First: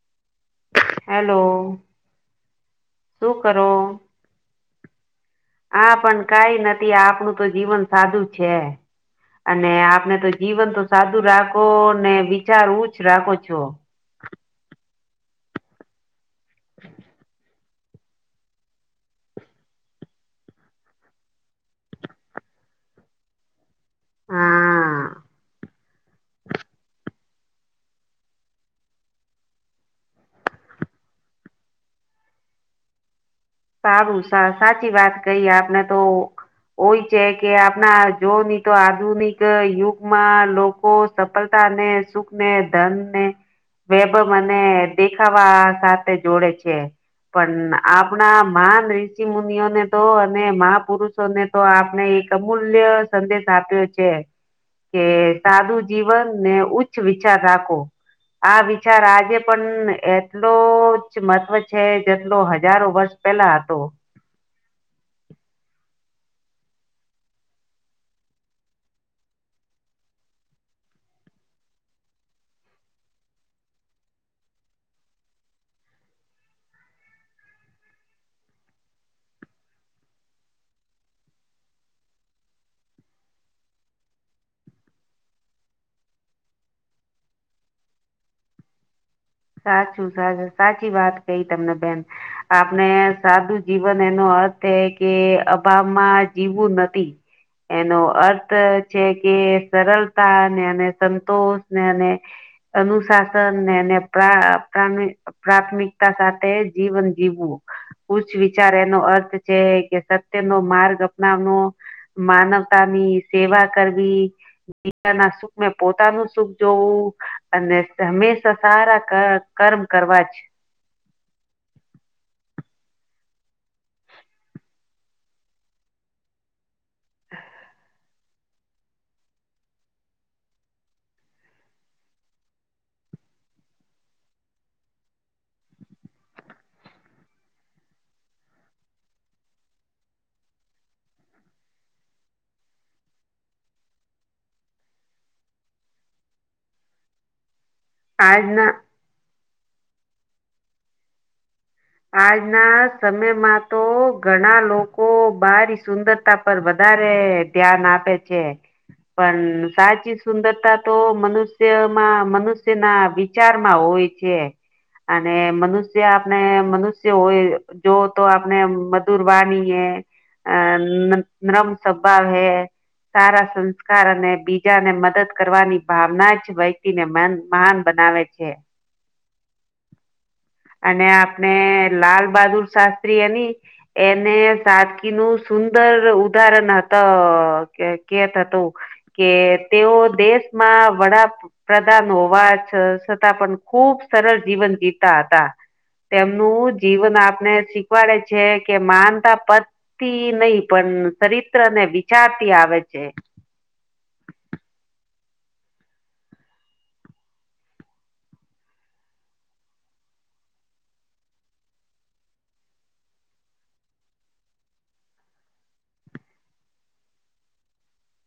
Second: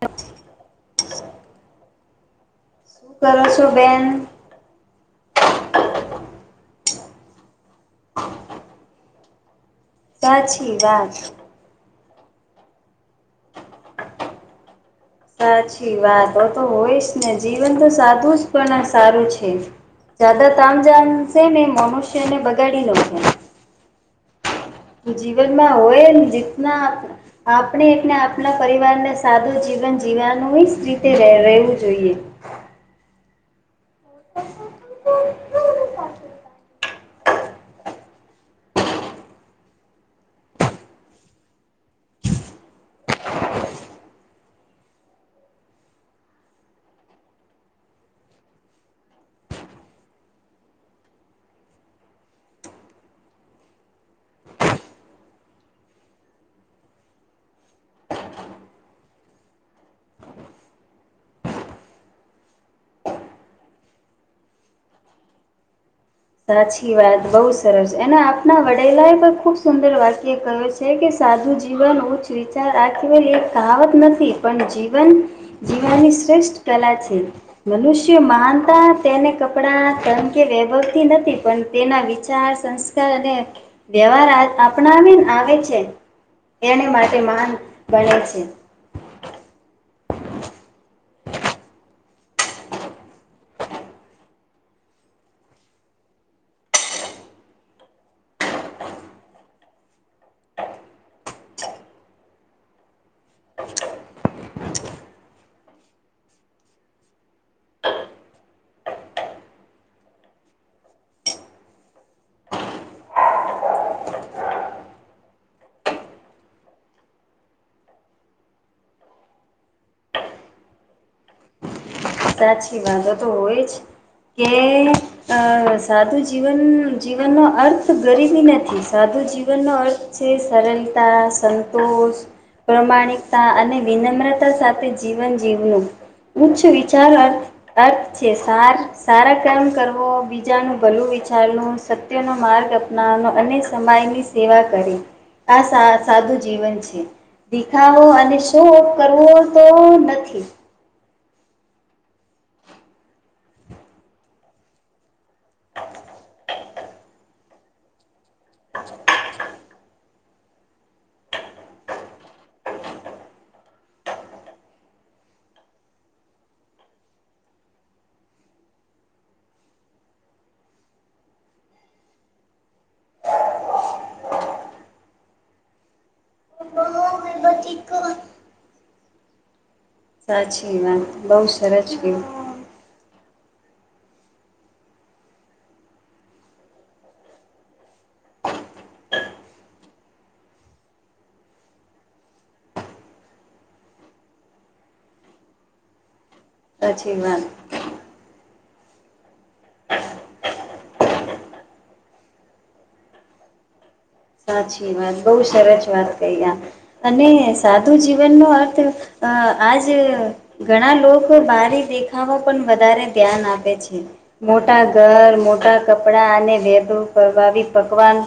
પછ [inaudible] હેલો. શું કરો છો બેન હા પણ કઈ નથી આપણું તો જીવન સાદું છે અને આપને તો જીવન સાચી તો વાત. સાદું રાખો ને વિચાર ઉચ્ચ રાખો છો સાચી વાત હા તો હોય જ ને જીવન તો સાદુ જ પણ સારું છે જદા તામ જામશે મે મનુષ્યને બગાડી નાખે હા જીવનમાં હોય ને જના. આપણે એટલે આપના પરિવારને સાદું જીવન જીવવાનું જ રીતે રહેવું જોઈએ. સારું સાચી વાત કહીએ આપને તો. હોય છે કે આપણા જો નહી તો આધુનિક યુગમાં. કો સફળતા ને સુખ ને ધનને. વેબ મને દેખાવા સાથે જોડે છે પણ આપ. આપણા મહાન ઋષિ મુનિઓને તો અને મહાપુરુષો ને તો આપણે એક અમૂલ્ય. સંદેશ આપ્યો છે. કે સાદું જીવન ને ઉચ્ચ વિચાર રાખો. આ વિચાર આજે પણ એટલો જ મહત્વ છે જેટલો હજારો વર્ષ. પેલા તો. સાચી વાત બઉુ સરસ અનેને આપના વડેલા એ પણ ખુબ સુંદર વાક્ય કહયો છે. છે કે સાદુ જીવન ઉચ્ચ વિચાર આવાય કાવત નથી પણ જીવન. જીવનની શ્રેષ્ઠ કલા છે. મનુષ્યો માનતા તેને કપડા ત કે વ્યવ. નથી પણ તેના વિચાર સંસ્કાર અને. વ્યવહાર અપનાવીને આવે છે એને માટે મહાન બને છે. સાચું સાું સાચી વાત કહી તમને બેન. આપણે સાદું જીવન એનો અર્થ એ કે અભાવમાં જીવવું નથી. એનો અર્થ છે કે સરળતા નેને સંતોષ નેને. અનુશાસન ને. પ્ર પ્રાથમિકતા સાથે જીવન જીવવું. પૂચ્ વિચાર એનો અર્થ છે કે સત્ય નો માર્ગ અપનાવનો. માનવતાની સેવા કરવી. બીજા ના સુખ ને પોતાનું સુખ જોવું અને હંમેશા સારા. કર્મ કરવા જ. સાચી વાતો તો હોય જ કે અ સાધું જીવન. જીવનનો અર્થ ગરીબ. નથી સાધુ જીવનનોો અર્થ છે સરળતા સંતોષ. પ્રમાણિકતા અને વિનમ્રતા સાથે જીવન જીવનું ઉચ્ચ. ચારારર્થ. અર્થ છે સાર સારા કામ કરવો બીજાનું ભલું વિચારનું. નો માર્ગ અપનાવનો અને સમમાયની સેવા કરીે. આ સા સાદું જીવન છે. દેખાવો અને શો આજના કરવો તો નથી. આજના સમયમાં તો ઘણા લોકો બારી સુંદરતા. પર વધારે ધ્યાન આપે છે. પણ સાચી સુંદરતા તો મનુષ્યમાં મનુષ્યના વિચારમાં હોય. અને મનુષ્ય આપણે. મનુષ્ય હોય જો તો આપને મધુર વાનીએ. અ નરમ સ્વભાવ હૈ. સારા સંસ્કાર અને બીજાને મદદ કરવાની ભાવના જ વ્યક્તિ ને મહાન. બનાવે છે. સાચી વાત બ અને લાલ બહાદુર શાસ્ત્રી એની. એને સાદકી નું સુંદર ઉદાહરણ હત કેત હતું. કે તેઓ દેશમાં વડા. પ્રધાન હોવા છ છતાં પણ ખુબ સરળ જીવન જીવતા હતા. તેમનું સાચી જીવન વાત આપને શીખવાડે છે કે માનતા પ તિ નહ પણ ચરિત્ર અને વિચારથી આવે છે. સાચી વાત બહુ સરસ વાત કહી આ અને સાધું જીવનનો અર્થ અ આજ ઘણા લોકો બારી દેખાવા પણ વધારે ધ્યાન આપે છે મોટા ઘર મોટા કપડા અને વેધુ કરવાી પકવાન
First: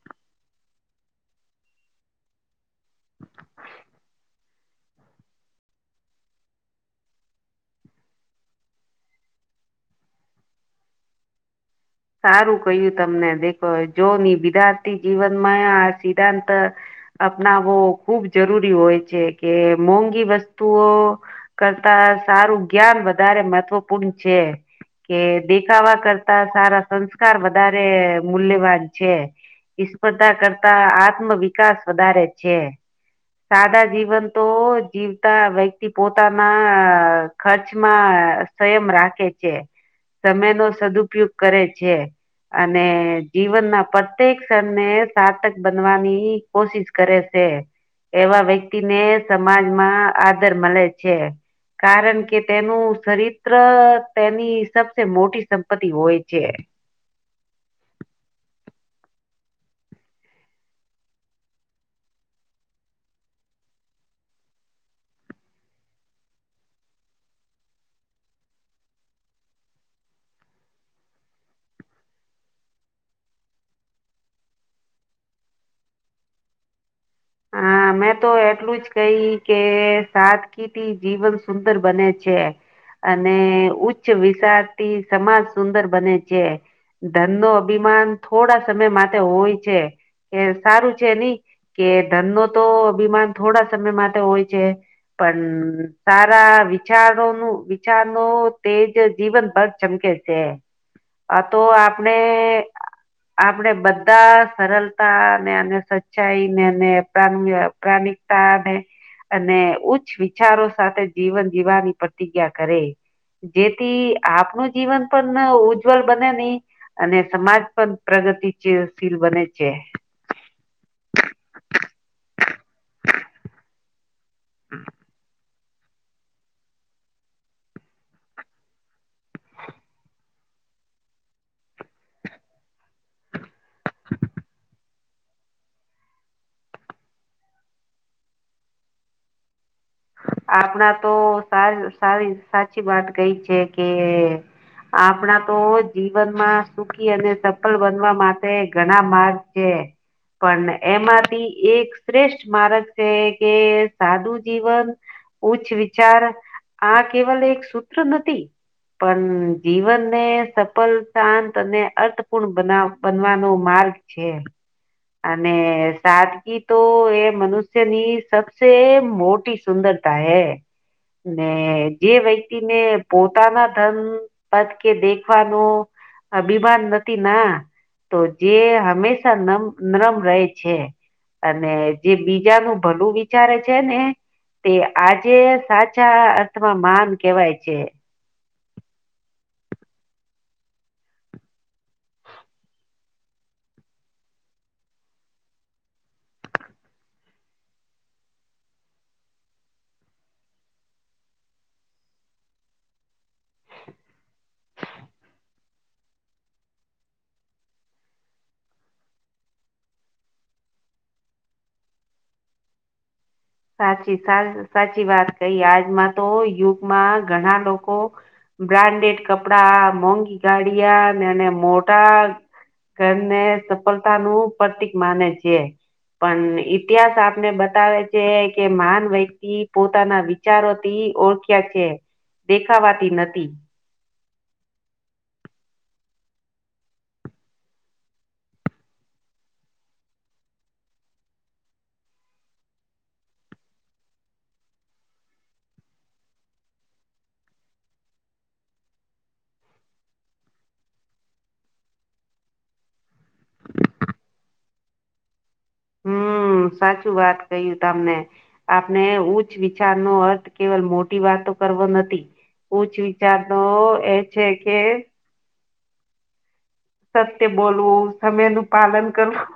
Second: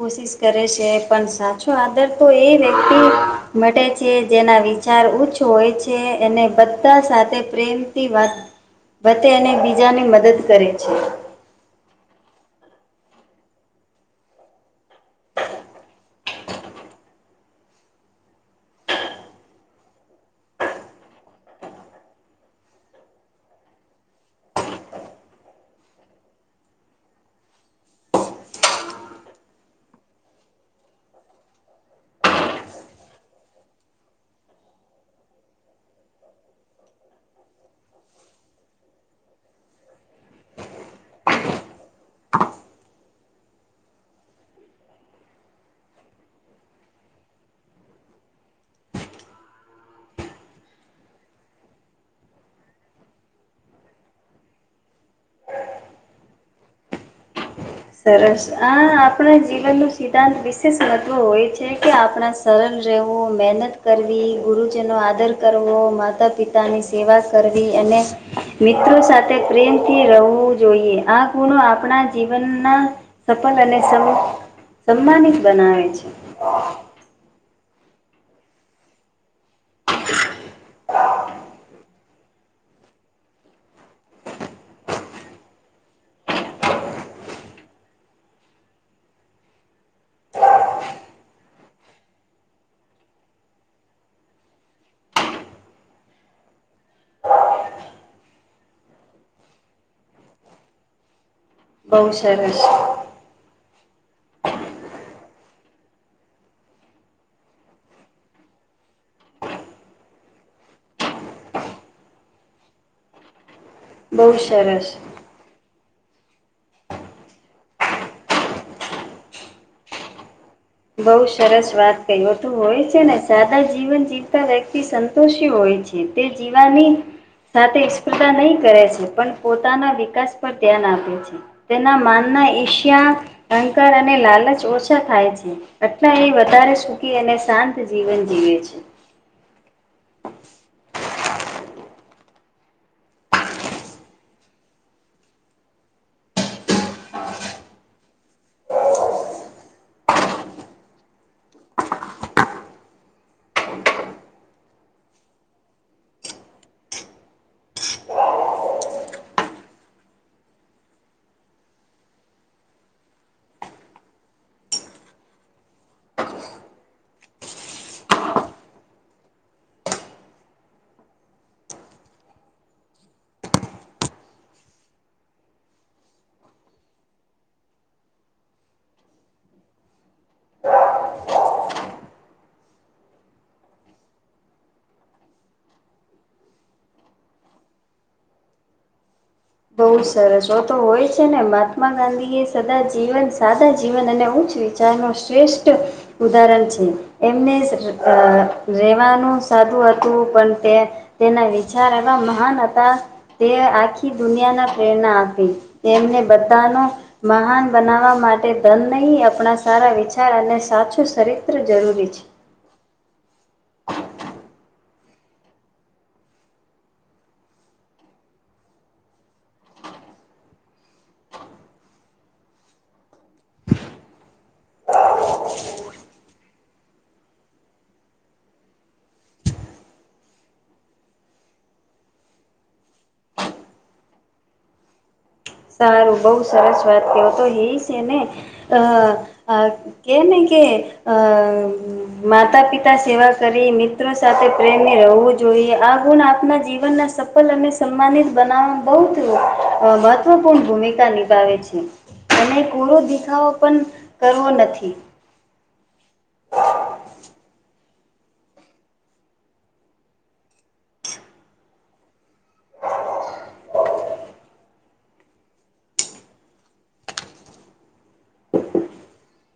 કોશિશ કરે છે પણ સાચો આદર તો એ વ્યક્તિ મ છે જેના વિ ચાર ઉચ્ચ હોય છે અનેને બધા સાથે પ્રેમથી વાત વ એને બીજા ને મદદ કરે છે સારું કહ્યું તમને દેખો જો ની બધાર્થી જીવનમાં આ સિદ્ધાંત અપનાવો ખૂબ જરૂરી હોય છે કે મોંઘી વસ્તુઓ કરતા સારું જ્ઞાન વધારે મહત્વપૂર્ણ છે કે દેખાવા કરતા સારા સંસ્કાર વધારે મૂલ્યવાન છે સ્પર્ધા કરતા આત્મ વિકાસ વધારે છે સાદા જીવન તો જીવતા વ્યક્તિ પોતાના ખર્ચમાં સંયમ રાખે છે સમય નો સદુપયોગ કરે છે છે અને જીવનના પ્રત્યેક ક્ષણ ને સાર્થક બનવાની કોશિશ કરે છે એવા વ્યક્તિ ને સમાજમાં આદર મળે છે કારણ કે તેનું ચરિત્ર તેની સબસે મોટી સંપત્તિ હોય છે સરસ આ આપણા જીવનનો સિદ્ધાંત વિશેષ મહત્વ હોય છે કે આપણા સરળ રહેવું મહેનત કરવી ગુરુજીનો આદર કરવો માતા પિતા પોતાની સેવા કરવી અને મિત્રો સાથે પ્રેમથી રહેવું જોઈએ આ ગુણો આપણા જીવન ના સફલ અને સમમાનિત બનાવે છે હા હમ મેં તો એટલું જ કહી કે સાદગીતી જીવન સુંદર બને છે અને ઉચ્ચ વિશારથી સમાજ સુંદર બને છે ધન નો અભિમાન થોડા સમય માટે હોય છે કે સારું છે નઈ કે ધન નો તો અભિમાન થોડા સમય માટે હોય છે પણ સારા વિચારોનું વિચારનોો તેજ જીવન ભર ચમકે છે આ તો બહુ આપણે સરસ આપડે બધા સરળતા ને અને સચ્ચાઈને એને પ્રાણ પ્રાણિકતા અને અને ઉચ્ચ વિચારો સાથે જીવન જીવવાની પ્રતિજ્ઞા કરે જેથી બહુ આપનું સરસ જીવન પણ ઉજ્જવલ બને નહી અને સમાજ પણ પ્રગતિશીલ બને છે બઉુ સરસ વાત ક તોું હોય છે ને સાદા જીવન જીવતા વ્યક્તિ ષી હોય છે તે જીવાની સાથે સ્પર્ધા નહીં કરે છે પણ પોતાના વિકાસ પર ધ્યાન આપે છે તેના માનના ઈશ્યા અંકર અને લાલચ ઓછા થાય છે એટલા એ વધારે સુખી અને શાંત જીવન જીવે છે આપણા તો સ સારી સાચી વાત કઈ છે કે આપણા તો જીવનમાં સુખી અને સફળ બનવા માટે ઘણા માર્ગ છે પણ એમાંથી એક શ્રેષ્ઠ મારક છે કે સાધુ જીવન ઉચ્ચ વિચાર આ કેવલ એક સૂત્ર નથી પણ જીવનને સફલ શાંત અને અર્થપૂર્ણ બનવાનો માર્ગ છે અને સાદગી તો એ મનુષ્યની સબસે મોટી સુંદર હે ને જે વ્યક્તિને પોતાના ધન પદ કે દેખવાનું અભિમાન નથી ના તો જે હંમેશા નમ નરમ રહે છે અને જે બીજાનું ભલું વિચારે છે ને તે આજે સાચા અર્થમાં માન કેવાય છે બહુ સરસ હો તો હોય છે ને મહાત્મા ગાંધી એ સદા જીવન સાદા જીવન અને ઉઊચવીચ તેનુ શ્રેષ્ઠ ઉદાહરણ છે એમને રહેેવાનું સાધું હતું પણ તે તેના વિચાર હતા મહાન હતા તે આખી દુનિયા ના પ્રેરણા આપી એમને બધાનો મહાન બનાવવા માટે ધન ન આપણા સારા વિચાર અને સાચું ચરિત્ર જરૂરી છે સાચી સાચી વાત કહી આજમાં તો યુગમાં ઘણા લોકો બ્રાન્ડેડ કપડા મોંઘી ગાડીયા અને મોટા ઘને સફળતા નું પ્રતિક માને છે પણ ઇતિહાસ આપને બતાવે કે મહાન વ્યક્તિ પોતાના વિચારોથી ઓળખ્યા છે દેખાવાતી નથી સારું બહુ સરસ વાત કો તો એ છે ને અ આ કેને કે આ માતા પિતા સેવા કરી મિત્રો સાથે પ્રેમ રહેવું જોઈએ આ ગુણ આપના જીવન ના સ સંપણ અને સન્માનિત બનાવવામાં બહુ મહત્વપૂર્ણ ભૂમિકા નિભાવે છે અને પૂરો દેખાવો પણ કરવો નથી હમ સાચું વાત કય્યું તમને આપણે ઉચ્ચ વિચાર નો અર્થ કેવલ મોટી વાતો તો કરવો નથી ઉચ્ચ વિચાર તો એ છે કે સત્ય બોલવું સમય નું પાલન કરવું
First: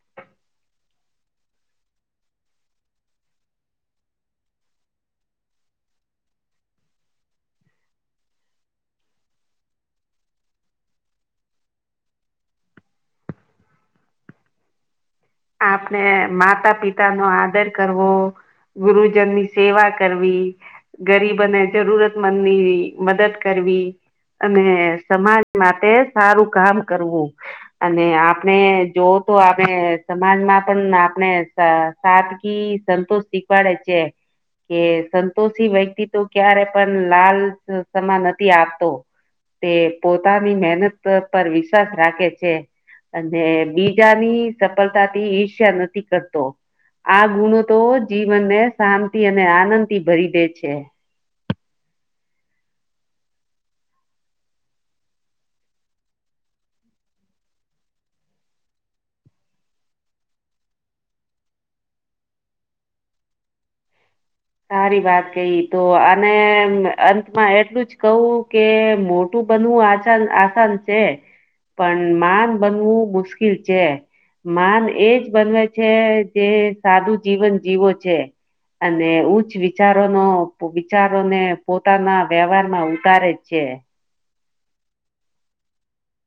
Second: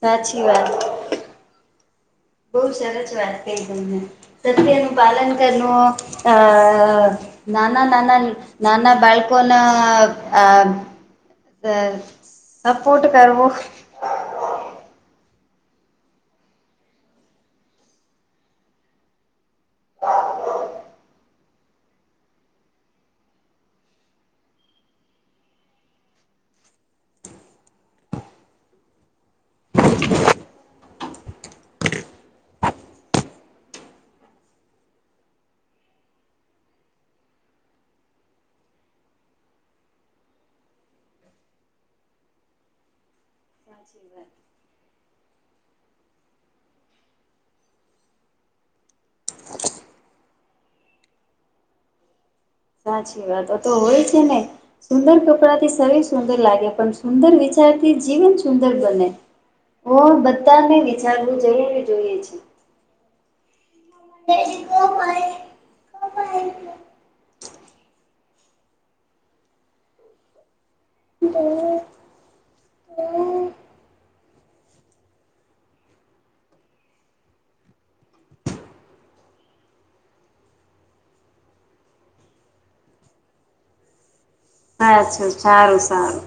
સાચી વાત બહુ સરસ વાત કહી તમને સત્યનું પાલન કરવું આ નાના નાના નાના બાલ્કોન આ હ સપોર્ટ કરવો આપણે માતા પિતા નો આદર કરવો ગુરુજનની સેવા કરવી ગરીબોને જરૂરતમંદ ની મદદ કરવી અને સમાજ માટે સારું કામ કરવું અને આપણે જોવ તો આપણે સમાજમાં પણ આપણે સાદગી સંતોષ શીખવાડે છે કે સંતોષી વ્યક્તિ તો ક્યારે પણ લાલ સમા નથી આપતો તે પોતાની મહેનત પર વિશ્વાસ રાખે છે અને બીજાની સફળતા થી ઈર્ષ્ય નથી કરતો આ ગુણો તો જીવનને શાંતિ અને આનંદ થી ભરી દે છે સાચી વાતો તો હોય છે, ને સુંદર કપડા થી શરીર સુંદર લાગે પણ સુંદર વિચારથી જીવન સુંદર બને હ બધાને વિચારવું જરૂરી જોઈએ છે. સારી વાત કહી તો આને અંતમાં એટલું જ કહું કે મોટું બનવું આ આસાન છે પણ માન બનવું મુશ્કેલ છે. માન એજ બનેવે છે, જે સાદું જીવન જીવો છે. અને ઉચ્ચ વિચારો ન વિચારોને પોતાના વ્યવહાર માં ઉતારે જ છે. સા છું સારું સારું